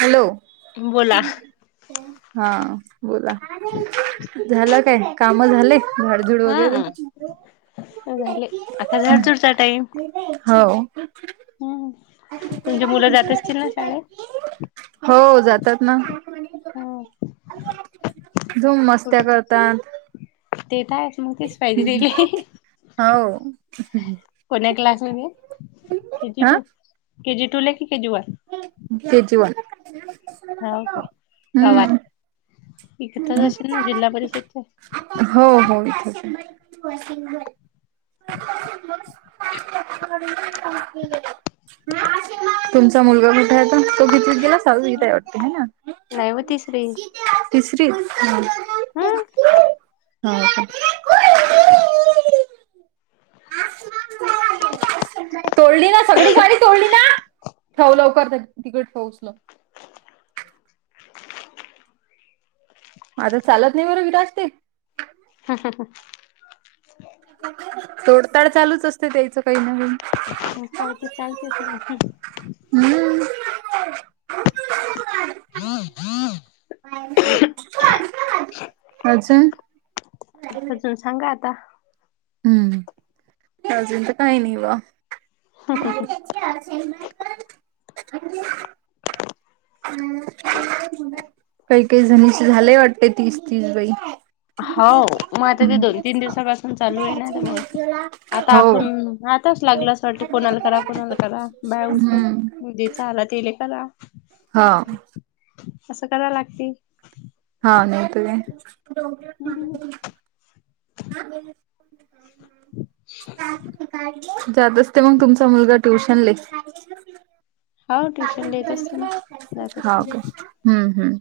Hello [unintelligible] बोला [unintelligible] हा बोला झालं काय काम झाले [unintelligible] झाडझुड वगैरे हा [unintelligible] झाले. आता झाडझुडचा हो [unintelligible] हम् तुमची मुलं जात असतील ना शाळेत [unintelligible] हो जातात ना [unintelligible] झूम कुठ मस्त्या करतात. [unintelligible] ते तर आहेच मग तेच पाहिजे तेला. [unintelligible] हो. [unintelligible] को क्लास ला के ज हा टू के ज टू ला क के ज वान [unintelligible] के जीवान [unintelligible] हा काय गावात इकतच असेल ना जिल्हा परिषदच्या [unintelligible] हो हो इथेच [unintelligible] [unintelligible] [unintelligible] तुमचा मुलगा कुठे आहे तो भतीून गेला लू येत आहे वाटते ह ना. [unintelligible] नाहीव तिसरी [unintelligible] तिसरी स्ान. [unintelligible] हम. [unintelligible] होम. [unintelligible] [inaudible] तोडली ना सगळी गाडी तोडली ना ठेव लवकर तिकड ठेवचल. आता चालत नाही बर विराट ते. ह ह ह. तोडताड चालूच असते त्यायचं काही ना काही. काय ते चालतेच मग. हम्म. अच्छा. अजून सांगा आता. हम्म अजून तर काही नाही बा आ [unintelligible] काही, काही झाणीचे झालंय वाटते तीस, तीस बाई. हाव मग आता ते दोन, तीन दिवसापासून चालू आहे ना ते मग आता हो. आपण आताच लागला असं वाटते कोणाला करा, कोणाला करा बाया हम्म. उचलत जिचा आला तिले करा. हा. असं करा लागते. हा नाहीत काय. हम्म. ह. जात असते मग तुमचा मुलगा ट्युशनले? हो ट्युशन ला येत असते ना जात असते हाव का. ना हम्म, हम्म.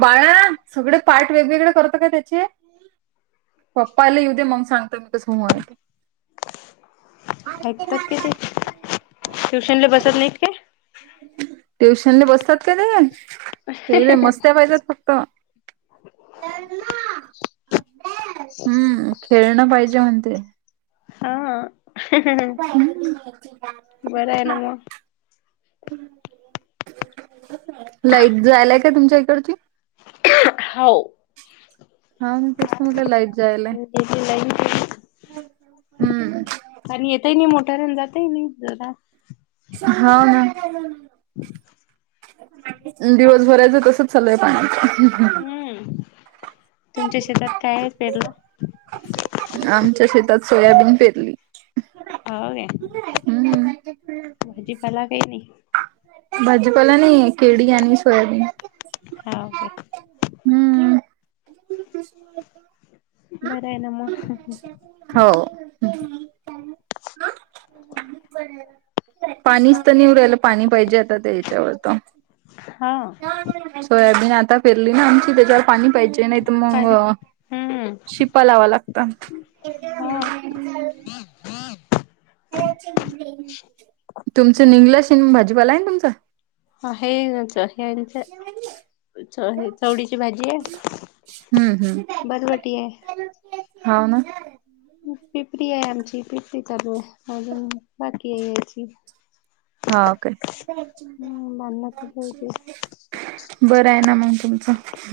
बाळा सगळे पार्ट वेगवेगळे करत काय त्याचे पप्पाला येऊ दे मग सांगता मी कस होय. ऐकतात का ते, ट्युशनले बसत नाहीत का? ट्युशन ले बसतात का ते. ते मस्त्या पाहिजेत फक्त. हम्म खेळणं पाहिजे म्हणते. हा बर आहेन म. लाईक जायेल हाय का तुमच्या इकडची? हाव. हा मग तेसत म्हटलं लाईट जायेल गेली लाईन गेली हाय, हम्म. आणि येतय नाही मोठ्या यांना जातय नाही जरा. हाव ना. दिवस भरायच तसच चालु हाय पाणी हम्म, तुमच्या शेतात काय आहे पेरल? आमच्या शेतात सोयाबीन पेरली. हाव काय. हम्म. भाजीपाला काही नाही भाजीपाला नाही हाय केडी आणि सोयाबीन. हाव काय. हम्म. बर आहेन म हो. पाणीच तर नाही येऊ राहील पाणी पाहिजे आता त्या याच्यावर तर. हा.. सोयाबीन आता फिरली ना आमची त्याच्यावर पाणी पाहिजे. नाही तर पाणी मग हम्म शिपा लावा लागतात. हा तुमच निंगलाशीन भाजीपाला आहेन तुमचा? ह, हे, हेच हे चवडीची भाजी आहे. हम्म हम्म बरबटी आहे हव ना [unintelligible] पिपरी आहे आमची पिपरी चालू आहे अजून बाकी आहे याची [unintelligible] हा ओके हम्म बांधण्यात [unintelligible] बरं आहे ना मग तुमचं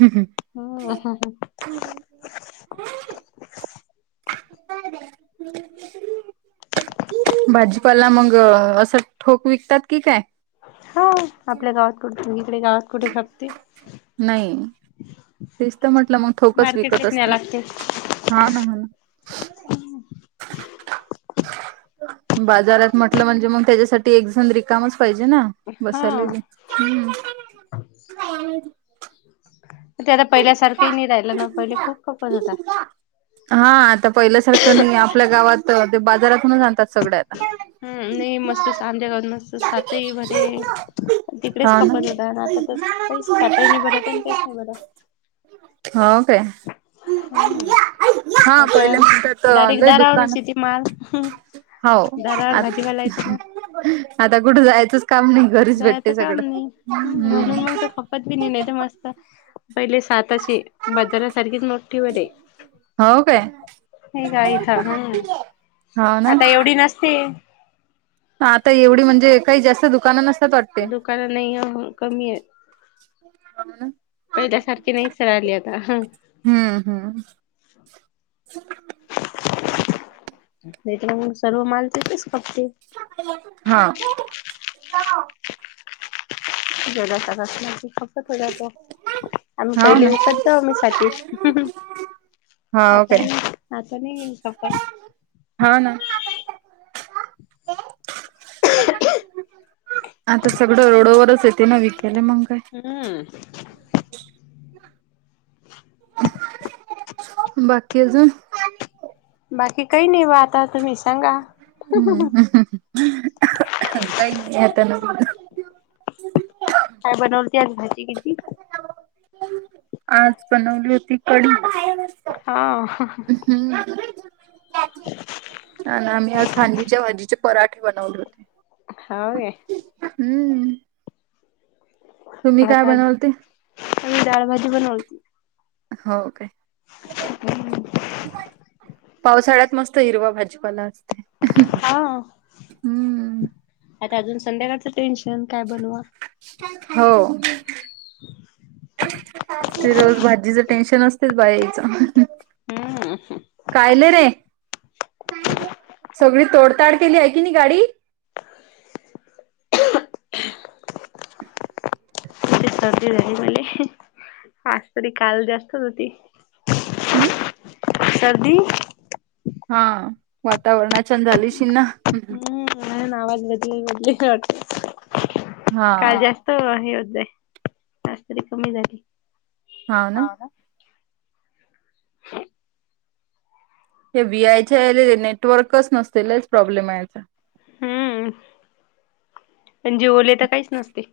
ह [unintelligible] [unintelligible] भाजीपाला मग असं ठोक विकतात की काय [unintelligible] होा आपल्या गावात कुठे तुमही इकडे गावात कुठे खपते नाही. [unintelligible] तेच तर म्हटलं मग ोकच विकत मार्केटलाच न्याय असते लागते [unintelligible] हा ना ह ना [unintelligible] बाजारात म्हटलं म्हणजे मग त्याच्यासाठी एकजण रिकामच पाहिजे ना [unintelligible] हा बसल हम्म [unintelligible] [unintelligible] ते आता पहिल्यासारखंही नाही राहिलं ना पहिले खूप खपत होता [unintelligible] हा आता पहिल्यासारखं नाही आपल्या गावात ते बाजारातूनच आणतात सगळ आता [unintelligible] हम नाही मस्त सांध्या करन मस्त सातही बर [unintelligible] तिकडेच हा ना खपत होत आणि आता त काहीच आातही नाही भरत आणि काहीच नाही भरत [unintelligible] होा काे [unintelligible] हम्म आता म्हणतात दारीक लय दुकान दारावरच ती माल [unintelligible] हो दारावर आ भाजीपाला येत ना आता कुठे जायचंच काम नाही [unintelligible] घरीच जायचं भेटते सगळं हम्म [unintelligible] त बी नाही मस्त पहिले सातश बाजार सारखीच मोठीवर आहे [unintelligible] हो काय हे का इथं हम्म [unintelligible] ना आता एवढी नसते [unintelligible] आता एवढी म्हणजे काही जास्त दुकानं नसतात वाटत [unintelligible] दुकान नाही कमी आहे [unintelligible] ह [unintelligible] पहिल्यासारखी नाही स आली आता ह [unintelligible] हम्म हम् [unintelligible] अ [unintelligible] नाही तर सर्व माल तेतच खपते [unintelligible] हा [unintelligible] जग [unintelligible] थोड आम्ही हो पहिली ना वखत जाऊ मी सााती [unintelligible] हो आता काय नाही आता नाही कप [unintelligible] हा ना [unintelligible] आता सगळं रोडोवरच येते ना विकले मग काय [unintelligible] हम् [unintelligible] बाकी अजून [unintelligible] बाकी काही नाही बा आता तुम्ही सांगा [unintelligible] हम्म काही नाही आता [unintelligible] काय बनवते भाजी किती [unintelligible] आज बनवली होती कढी [unintelligible] हा [unintelligible] हम्म ना आम्ही आज फांदीच्या भाजीच्या [unintelligible] पराठे बनवले होते [unintelligible] होे [unintelligible] हम्म तुम्ही काय आता बनवलते? आमही डाळ भाजी बनवती हो काय पावसाळ्यात मस्त हिरवा भाजीपाला असतय. हा आता अजून संध्याकाळचं टेन्शन काय बनवा हो. ते रोज भाजीचं टेन्शन असतेच बायचं हम्म हं कायल रे सगळी तोडताड केली हाय की नाय गाडी ते सर्दी झाली मले आज तरी काल जास्त होती. हम्म सर्दी हा वातावरणा चेन झाली अशिल ना हम्म म्हणून आवाज बदली बदली वाट काय हा जाल हे होतय आज तरी कमी झाली हो न. ते व्ही आय याल नेटवर्कच नसतय लयच प्रॉब्लेम ह्येचा हम्म अनं जियो ला तर काहीच नसते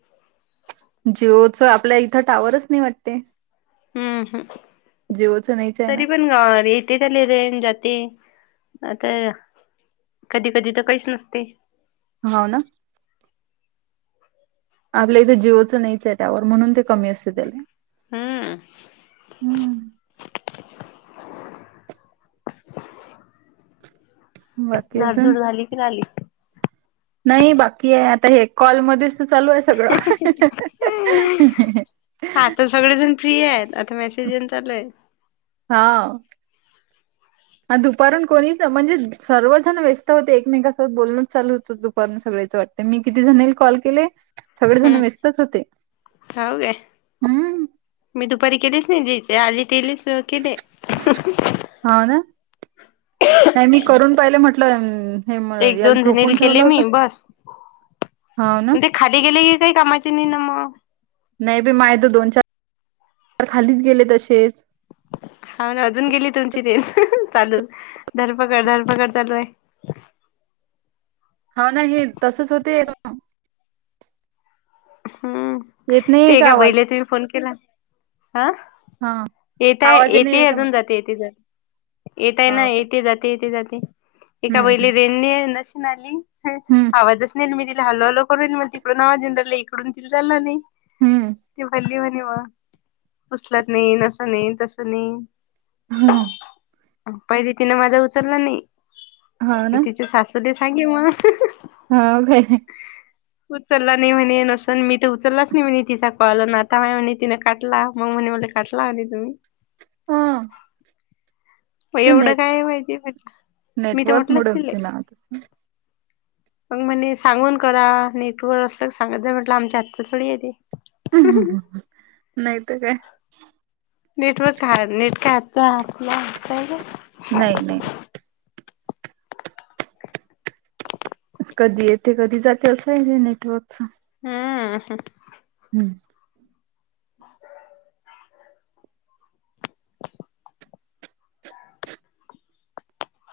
जिओच आपल्या इथं टावरच नाही वाटते. अहं ह जिओचं नाहीच आहे ना तरी पण अ इथे त्याले रेंज जाते आता कधी कधी त काहीच नसते. हो ना. आपल्या इथे जिओचं नाहीच ये टॉवर म्हणून ते कमी असते त्याले हम्म हम्म [unintelligible] बाकी अजून झाडझुड झाली की झाली. नाही बाकी ये आता हे कॉलमधीच सगळं आता सगळेजण फ्री येत आता मेसेज येन चालूय. हाव हा दुपारून कोणीच ना म्हणजे सर्वजण व्यस्त होते एकमेकांन सोबत बोलणच चालू होतं दुपारून सगळेचं वाट मी किती जणीला कॉल केले. सगळेजण हम्म व्यस्तच होते हो काय हम्म मी दुपारी केलीच नाही जे चे आली तेलेच केले हाव ना नाय मी करून पाहिलं म्हटलं हे म एक याल दोन जणीला झोपून ठेवलं केले होत मी बस हो ना ते खाली गेले की काय कामाची नी न म नाय बी माय तर दोन चार खालीच गेले तसेच हा ना अजून गेली तुमची रेस चालू धरपकड धरपकड चालू हाय हावं ना हे तसंच होते. हं येत नाहीये ते का एका आवाज? बाईला तुम्ही फोन केला? हा हां. येेताय आवाज येत येते नाहीये का अजून म्हटलं? जाते येते जाते येताय ना हाव काय? येते जाते येते जाते. एका हं, बाईला हं. रेण णे नशिन आली हं, आवाजच नय मी तिला हॅलो हॅलो करून म्हणती ते ना झेंडला इकडून किंजळाले हं. ती बोल्ली म्हणे मा उसलात नईन असं नई तसं नाई ह अनं पहिली तिने माझा उचलला नई हाव ना? अनं तिची सासु तर ते सांगे म हावं काय उचलला नाही म्हणे नं असं पण मी त उचललाच नाही म्हणे तीचा कॉल अनं आता म्हणे तीने कटला मग म्हणे मला कटला आणि तुम्ही हा मग एवढं काय माहितीे मी तर म्हटलं नेटवर्कमुळे असेल होते ना तसं. मग मणे सांगून करा नेटवर असत सांगत जा म्हटलं आमच्या हातच थोडी आहे ते नाहीतर काय? नेटवर्क नेट काय हातच आपलं आहे का? नाही नाही कधी येते कधी जाते असं आहे नेटवर्कच हं हं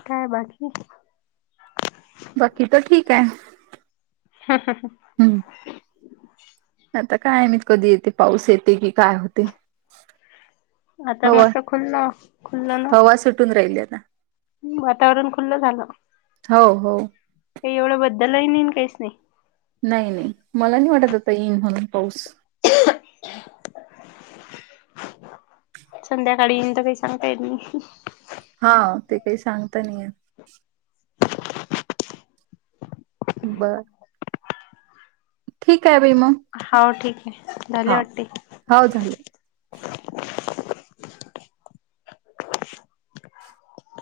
काय बाकी बाकी तर ठीक आहे हा हा ह हं आता काय माहित कधी येतो? पाऊस येतो का? काय होतो? आता मस्त खुल्ल खुल्ल ना हवा सुटून राहिली आता वातावरण खुल्लं झालं हो हो काही एवढं बद्दल ही नाही काहीच नाही नाही नाही मला नाही वाटत आता येईन म्हणून पाऊस [unintelligible] संध्याकाळी तर काही सांगता येत नाही. हा ते काही सांगता नाहीे येत बर ठीक आहे बाई मग हो ठीक आहे झाल हा वाटते हो झाले.